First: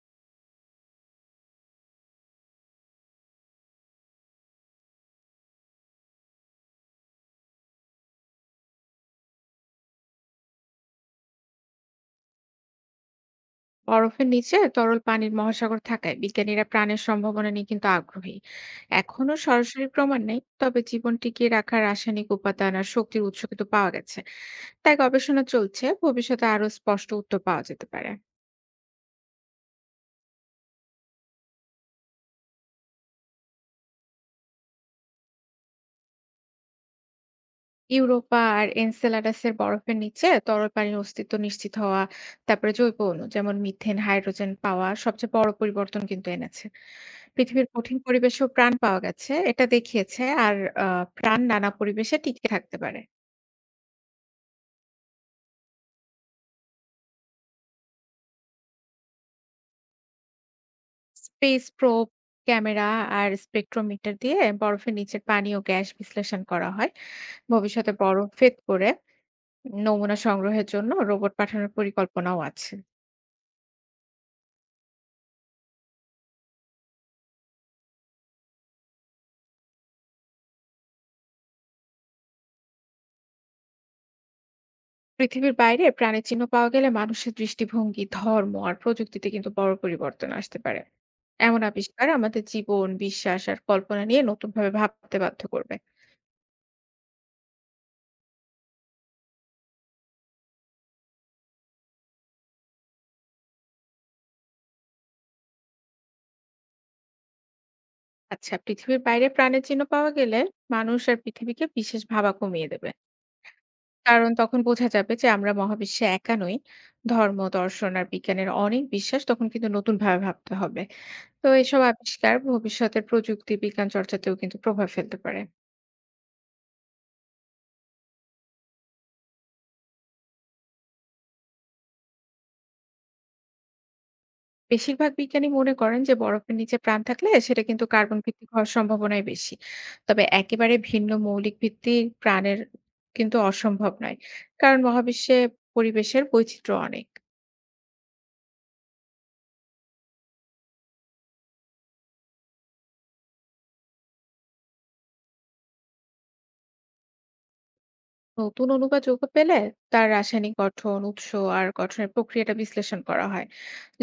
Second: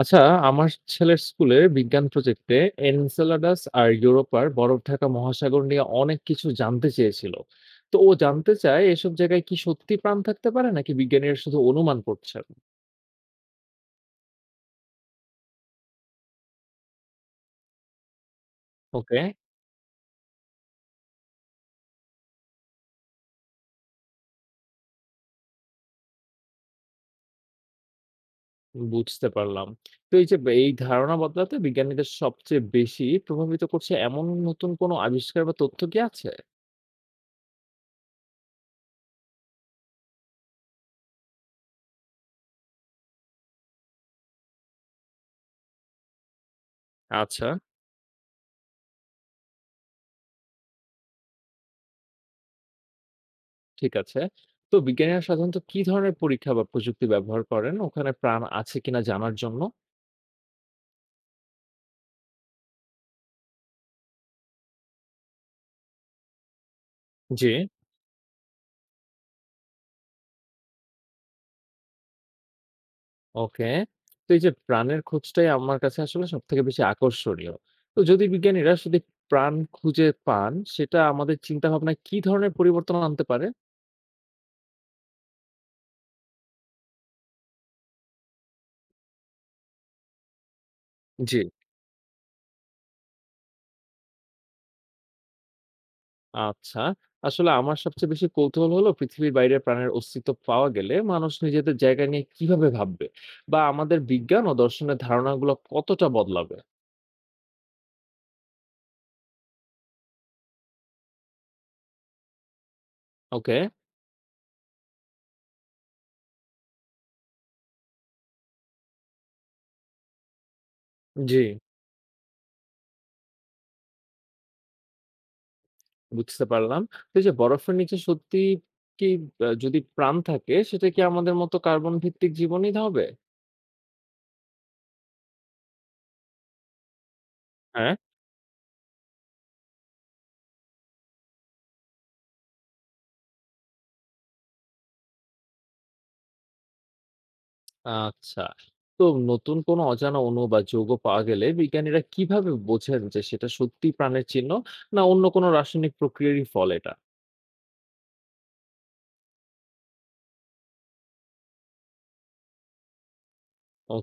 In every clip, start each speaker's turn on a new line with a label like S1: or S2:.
S1: আচ্ছা, আমার ছেলের স্কুলে বিজ্ঞান প্রজেক্টে এনসেলাডাস আর ইউরোপার বরফ ঢাকা মহাসাগর নিয়ে অনেক কিছু জানতে চেয়েছিল। তো ও জানতে চায় এসব জায়গায় কি সত্যি প্রাণ থাকতে পারে নাকি বিজ্ঞানীরা শুধু অনুমান করছেন।
S2: বরফের নিচে তরল পানির মহাসাগর থাকায় বিজ্ঞানীরা প্রাণের সম্ভাবনা নিয়ে কিন্তু আগ্রহী।
S1: ওকে,
S2: এখনো সরাসরি প্রমাণ নেই, তবে জীবন টিকিয়ে রাখার রাসায়নিক উপাদান আর শক্তির উৎস কিন্তু পাওয়া গেছে। তাই গবেষণা চলছে, ভবিষ্যতে আরো স্পষ্ট উত্তর পাওয়া যেতে পারে।
S1: বুঝতে পারলাম। তো এই যে এই ধারণা বদলাতে বিজ্ঞানীদের সবচেয়ে বেশি প্রভাবিত করছে এমন নতুন কোনো আবিষ্কার বা তথ্য কি আছে?
S2: ইউরোপা আর এনসেলাডাসের বরফের নিচে তরল পানির অস্তিত্ব নিশ্চিত হওয়া, তারপরে জৈব অণু যেমন মিথেন, হাইড্রোজেন পাওয়া সবচেয়ে বড় পরিবর্তন কিন্তু এনেছে।
S1: আচ্ছা।
S2: পৃথিবীর কঠিন পরিবেশেও প্রাণ পাওয়া গেছে, এটা দেখিয়েছে আর প্রাণ নানা পরিবেশে টিকে থাকতে পারে।
S1: ঠিক আছে। তো বিজ্ঞানীরা সাধারণত কি ধরনের পরীক্ষা বা প্রযুক্তি ব্যবহার করেন ওখানে প্রাণ আছে কিনা জানার জন্য?
S2: স্পেস প্রোব, ক্যামেরা আর স্পেক্ট্রোমিটার দিয়ে বরফের নিচের পানি ও গ্যাস বিশ্লেষণ করা হয়।
S1: জি।
S2: ভবিষ্যতে বরফ ভেদ করে নমুনা সংগ্রহের জন্য রোবট পাঠানোর পরিকল্পনাও আছে।
S1: ওকে। তো এই যে প্রাণের খোঁজটাই আমার কাছে আসলে সবথেকে বেশি আকর্ষণীয়। তো যদি বিজ্ঞানীরা যদি প্রাণ খুঁজে পান, সেটা আমাদের চিন্তাভাবনায় কি ধরনের পরিবর্তন আনতে পারে?
S2: পৃথিবীর বাইরে প্রাণের চিহ্ন পাওয়া গেলে মানুষের দৃষ্টিভঙ্গি, ধর্ম আর প্রযুক্তিতে কিন্তু বড় পরিবর্তন আসতে পারে।
S1: জি।
S2: এমন আবিষ্কার আমাদের জীবন, বিশ্বাস আর কল্পনা নিয়ে নতুনভাবে ভাবতে বাধ্য করবে।
S1: আচ্ছা। আসলে আমার সবচেয়ে বেশি কৌতূহল হলো পৃথিবীর বাইরে প্রাণের অস্তিত্ব পাওয়া গেলে মানুষ নিজেদের জায়গা নিয়ে কিভাবে ভাববে? বা আমাদের বিজ্ঞান ও দর্শনের ধারণাগুলো কতটা বদলাবে?
S2: আচ্ছা, পৃথিবীর বাইরে প্রাণের চিহ্ন পাওয়া গেলে মানুষ আর পৃথিবীকে বিশেষ ভাবা কমিয়ে দেবে।
S1: ওকে।
S2: কারণ তখন বোঝা যাবে যে আমরা মহাবিশ্বে একা নই। ধর্ম, দর্শন আর বিজ্ঞানের অনেক বিশ্বাস তখন কিন্তু নতুনভাবে ভাবতে হবে।
S1: জি।
S2: তো এসব আবিষ্কার ভবিষ্যতের প্রযুক্তি, বিজ্ঞান চর্চাতেও কিন্তু প্রভাব ফেলতে পারে।
S1: বুঝতে পারলাম। তো এই যে বরফের নিচে সত্যি কি যদি প্রাণ থাকে, সেটা কি আমাদের মতো কার্বন ভিত্তিক জীবনই হবে?
S2: বেশিরভাগ বিজ্ঞানী মনে করেন যে বরফের নিচে প্রাণ থাকলে সেটা কিন্তু
S1: হ্যাঁ।
S2: কার্বন ভিত্তিক হওয়ার সম্ভাবনাই বেশি। তবে একেবারে ভিন্ন মৌলিক ভিত্তিক প্রাণের কিন্তু অসম্ভব নয়। কারণ মহাবিশ্বে পরিবেশের বৈচিত্র্য অনেক।
S1: আচ্ছা। তো নতুন কোনো অজানা অণু বা যৌগ পাওয়া গেলে বিজ্ঞানীরা কিভাবে বোঝেন যে সেটা সত্যিই প্রাণের চিহ্ন না অন্য কোনো রাসায়নিক প্রক্রিয়ারই ফল এটা?
S2: নতুন অনুবাদ যৌগ পেলে তার রাসায়নিক গঠন, উৎস আর গঠনের প্রক্রিয়াটা বিশ্লেষণ করা হয়।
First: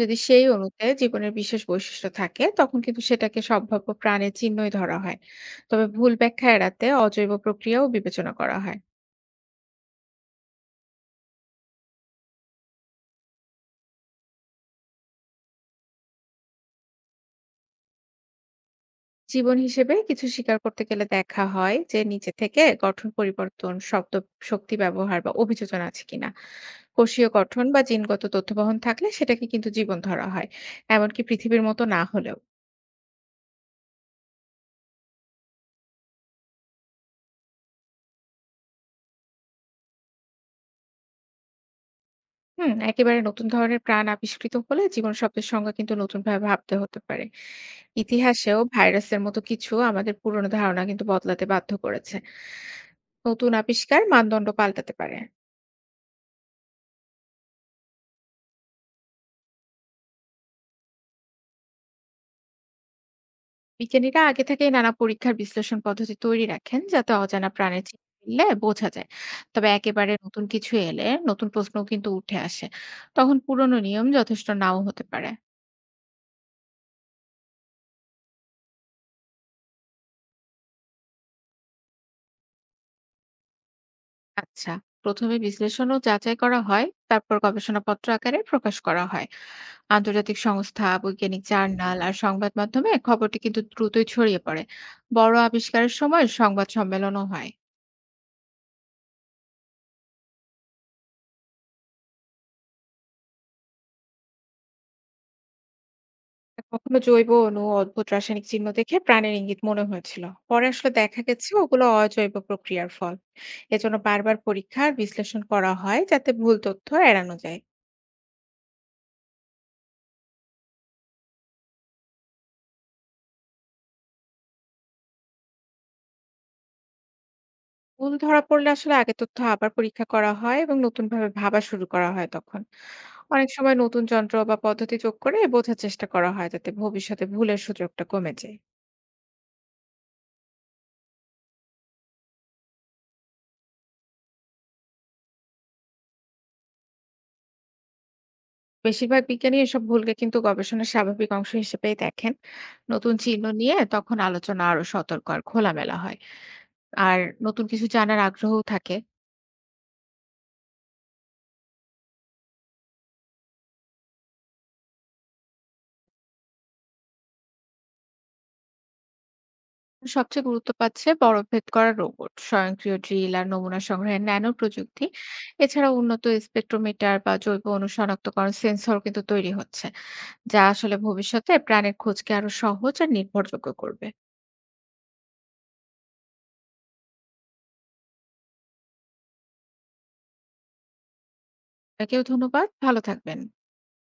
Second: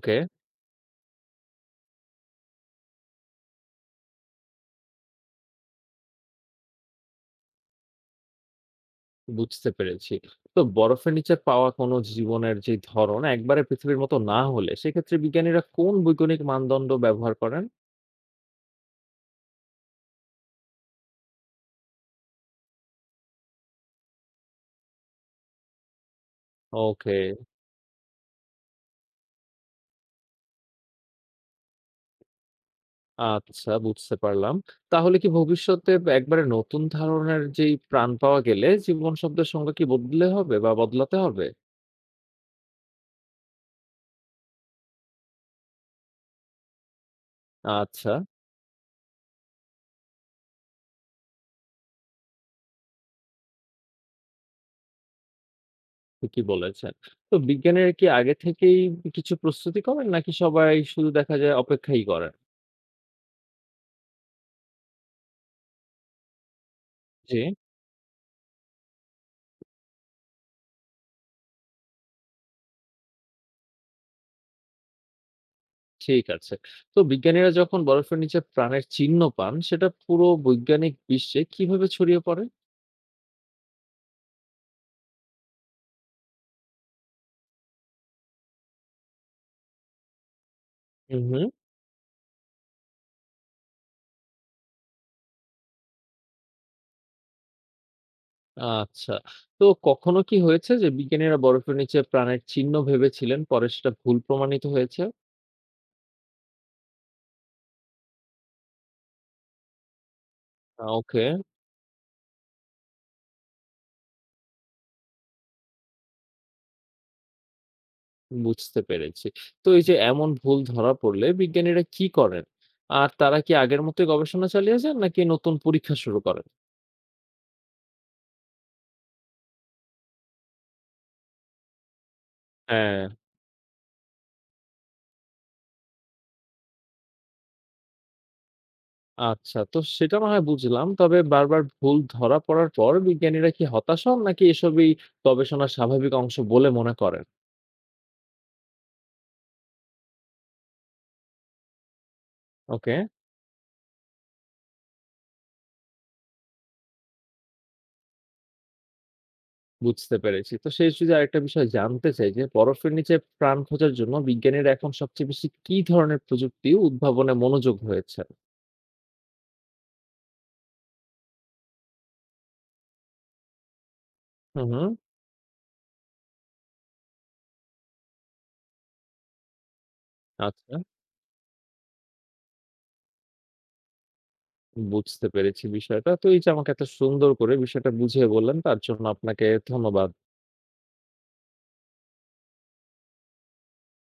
S2: যদি সেই অণুতে জীবনের বিশেষ বৈশিষ্ট্য থাকে, তখন কিন্তু সেটাকে সম্ভাব্য প্রাণের চিহ্নই ধরা হয়। তবে ভুল ব্যাখ্যা এড়াতে অজৈব প্রক্রিয়াও বিবেচনা করা হয়।
S1: বুঝতে পেরেছি। তো বরফের নিচে পাওয়া কোনো জীবনের যে ধরন একবারে পৃথিবীর মতো না হলে সেক্ষেত্রে বিজ্ঞানীরা কোন বৈজ্ঞানিক মানদণ্ড ব্যবহার করেন?
S2: জীবন হিসেবে কিছু স্বীকার করতে গেলে দেখা হয় যে নিচে থেকে গঠন পরিবর্তন, শব্দ, শক্তি ব্যবহার বা অভিযোজন আছে কিনা।
S1: ওকে।
S2: কোষীয় গঠন বা জিনগত তথ্য বহন থাকলে সেটাকে কিন্তু জীবন ধরা হয়, এমনকি পৃথিবীর মতো না হলেও।
S1: আচ্ছা, বুঝতে পারলাম। তাহলে কি ভবিষ্যতে একবারে নতুন ধরনের যেই প্রাণ পাওয়া গেলে জীবন শব্দের সংজ্ঞা কি বদলে হবে বা বদলাতে হবে?
S2: একেবারে নতুন ধরনের প্রাণ আবিষ্কৃত হলে জীবনশব্দের সংজ্ঞা কিন্তু নতুনভাবে ভাবতে হতে পারে।
S1: আচ্ছা।
S2: ইতিহাসেও ভাইরাসের মতো কিছু আমাদের পুরনো ধারণা কিন্তু বদলাতে বাধ্য করেছে। নতুন আবিষ্কার মানদণ্ড পাল্টাতে পারে।
S1: ঠিকই বলেছেন। তো বিজ্ঞানীরা কি আগে থেকেই কিছু প্রস্তুতি করেন নাকি সবাই শুধু দেখা যায় অপেক্ষাই করেন?
S2: বিজ্ঞানীরা আগে থেকেই নানা পরীক্ষার বিশ্লেষণ পদ্ধতি তৈরি রাখেন, যাতে
S1: জি।
S2: অজানা প্রাণের চিহ্ন মিললে বোঝা যায়। তবে একেবারে নতুন কিছু এলে নতুন প্রশ্নও কিন্তু উঠে আসে। তখন পুরনো নিয়ম যথেষ্ট নাও হতে পারে।
S1: ঠিক আছে। তো বিজ্ঞানীরা যখন বরফের নিচে প্রাণের চিহ্ন পান সেটা পুরো বৈজ্ঞানিক বিশ্বে কিভাবে ছড়িয়ে পড়ে?
S2: আচ্ছা, প্রথমে বিশ্লেষণ ও যাচাই করা হয়, তারপর গবেষণাপত্র আকারে প্রকাশ করা হয়। আন্তর্জাতিক সংস্থা,
S1: হুম,
S2: বৈজ্ঞানিক
S1: হুম।
S2: জার্নাল আর সংবাদ মাধ্যমে খবরটি কিন্তু দ্রুতই ছড়িয়ে পড়ে। বড় আবিষ্কারের সময় সংবাদ সম্মেলনও হয়।
S1: আচ্ছা। তো কখনো কি হয়েছে যে বিজ্ঞানীরা বরফের নিচে প্রাণের চিহ্ন ভেবেছিলেন পরে সেটা ভুল প্রমাণিত হয়েছে?
S2: কখনো জৈব অণু, অদ্ভুত রাসায়নিক চিহ্ন দেখে প্রাণের ইঙ্গিত মনে হয়েছিল, পরে আসলে দেখা
S1: ওকে।
S2: গেছে ওগুলো অজৈব প্রক্রিয়ার ফল। এজন্য বারবার পরীক্ষা আর বিশ্লেষণ করা হয় যাতে ভুল তথ্য এড়ানো যায়।
S1: বুঝতে পেরেছি। তো এই যে এমন ভুল ধরা পড়লে বিজ্ঞানীরা কি করেন? আর তারা কি আগের মতোই গবেষণা চালিয়ে যান নাকি নতুন পরীক্ষা শুরু করেন?
S2: ভুল ধরা পড়লে আসলে আগের তথ্য আবার পরীক্ষা করা হয় এবং নতুনভাবে ভাবা শুরু করা হয় তখন।
S1: হ্যাঁ।
S2: অনেক সময় নতুন যন্ত্র বা পদ্ধতি যোগ করে বোঝার চেষ্টা করা হয়, যাতে ভবিষ্যতে ভুলের সুযোগটা কমে যায়।
S1: আচ্ছা। তো সেটা না হয় বুঝলাম। তবে বারবার ভুল ধরা পড়ার পর বিজ্ঞানীরা কি হতাশ হন নাকি এসবই গবেষণার স্বাভাবিক অংশ বলে মনে করেন?
S2: বেশিরভাগ বিজ্ঞানী এসব ভুলকে কিন্তু গবেষণার স্বাভাবিক অংশ হিসেবেই দেখেন।
S1: ওকে,
S2: নতুন চিহ্ন নিয়ে তখন আলোচনা আরো সতর্ক আর খোলামেলা হয়। আর নতুন কিছু জানার আগ্রহও থাকে।
S1: বুঝতে পেরেছি। তো শেষ যদি আরেকটা বিষয় জানতে চাই যে বরফের নিচে প্রাণ খোঁজার জন্য বিজ্ঞানীরা এখন সবচেয়ে বেশি কি ধরনের প্রযুক্তি উদ্ভাবনে মনোযোগ হয়েছেন?
S2: সবচেয়ে গুরুত্ব পাচ্ছে বরফভেদ করা রোবট, স্বয়ংক্রিয় ড্রিল আর নমুনা সংগ্রহের ন্যানো
S1: হুম, হুম।
S2: প্রযুক্তি। এছাড়া উন্নত স্পেকট্রোমিটার বা জৈব অণু শনাক্তকরণ সেন্সর কিন্তু তৈরি হচ্ছে, যা
S1: আচ্ছা।
S2: আসলে ভবিষ্যতে প্রাণের খোঁজকে আরো সহজ আর নির্ভরযোগ্য করবে।
S1: বুঝতে পেরেছি বিষয়টা। তো এই যে আমাকে এত সুন্দর করে বিষয়টা বুঝিয়ে বললেন তার জন্য আপনাকে ধন্যবাদ।
S2: আপনাকেও ধন্যবাদ, ভালো থাকবেন।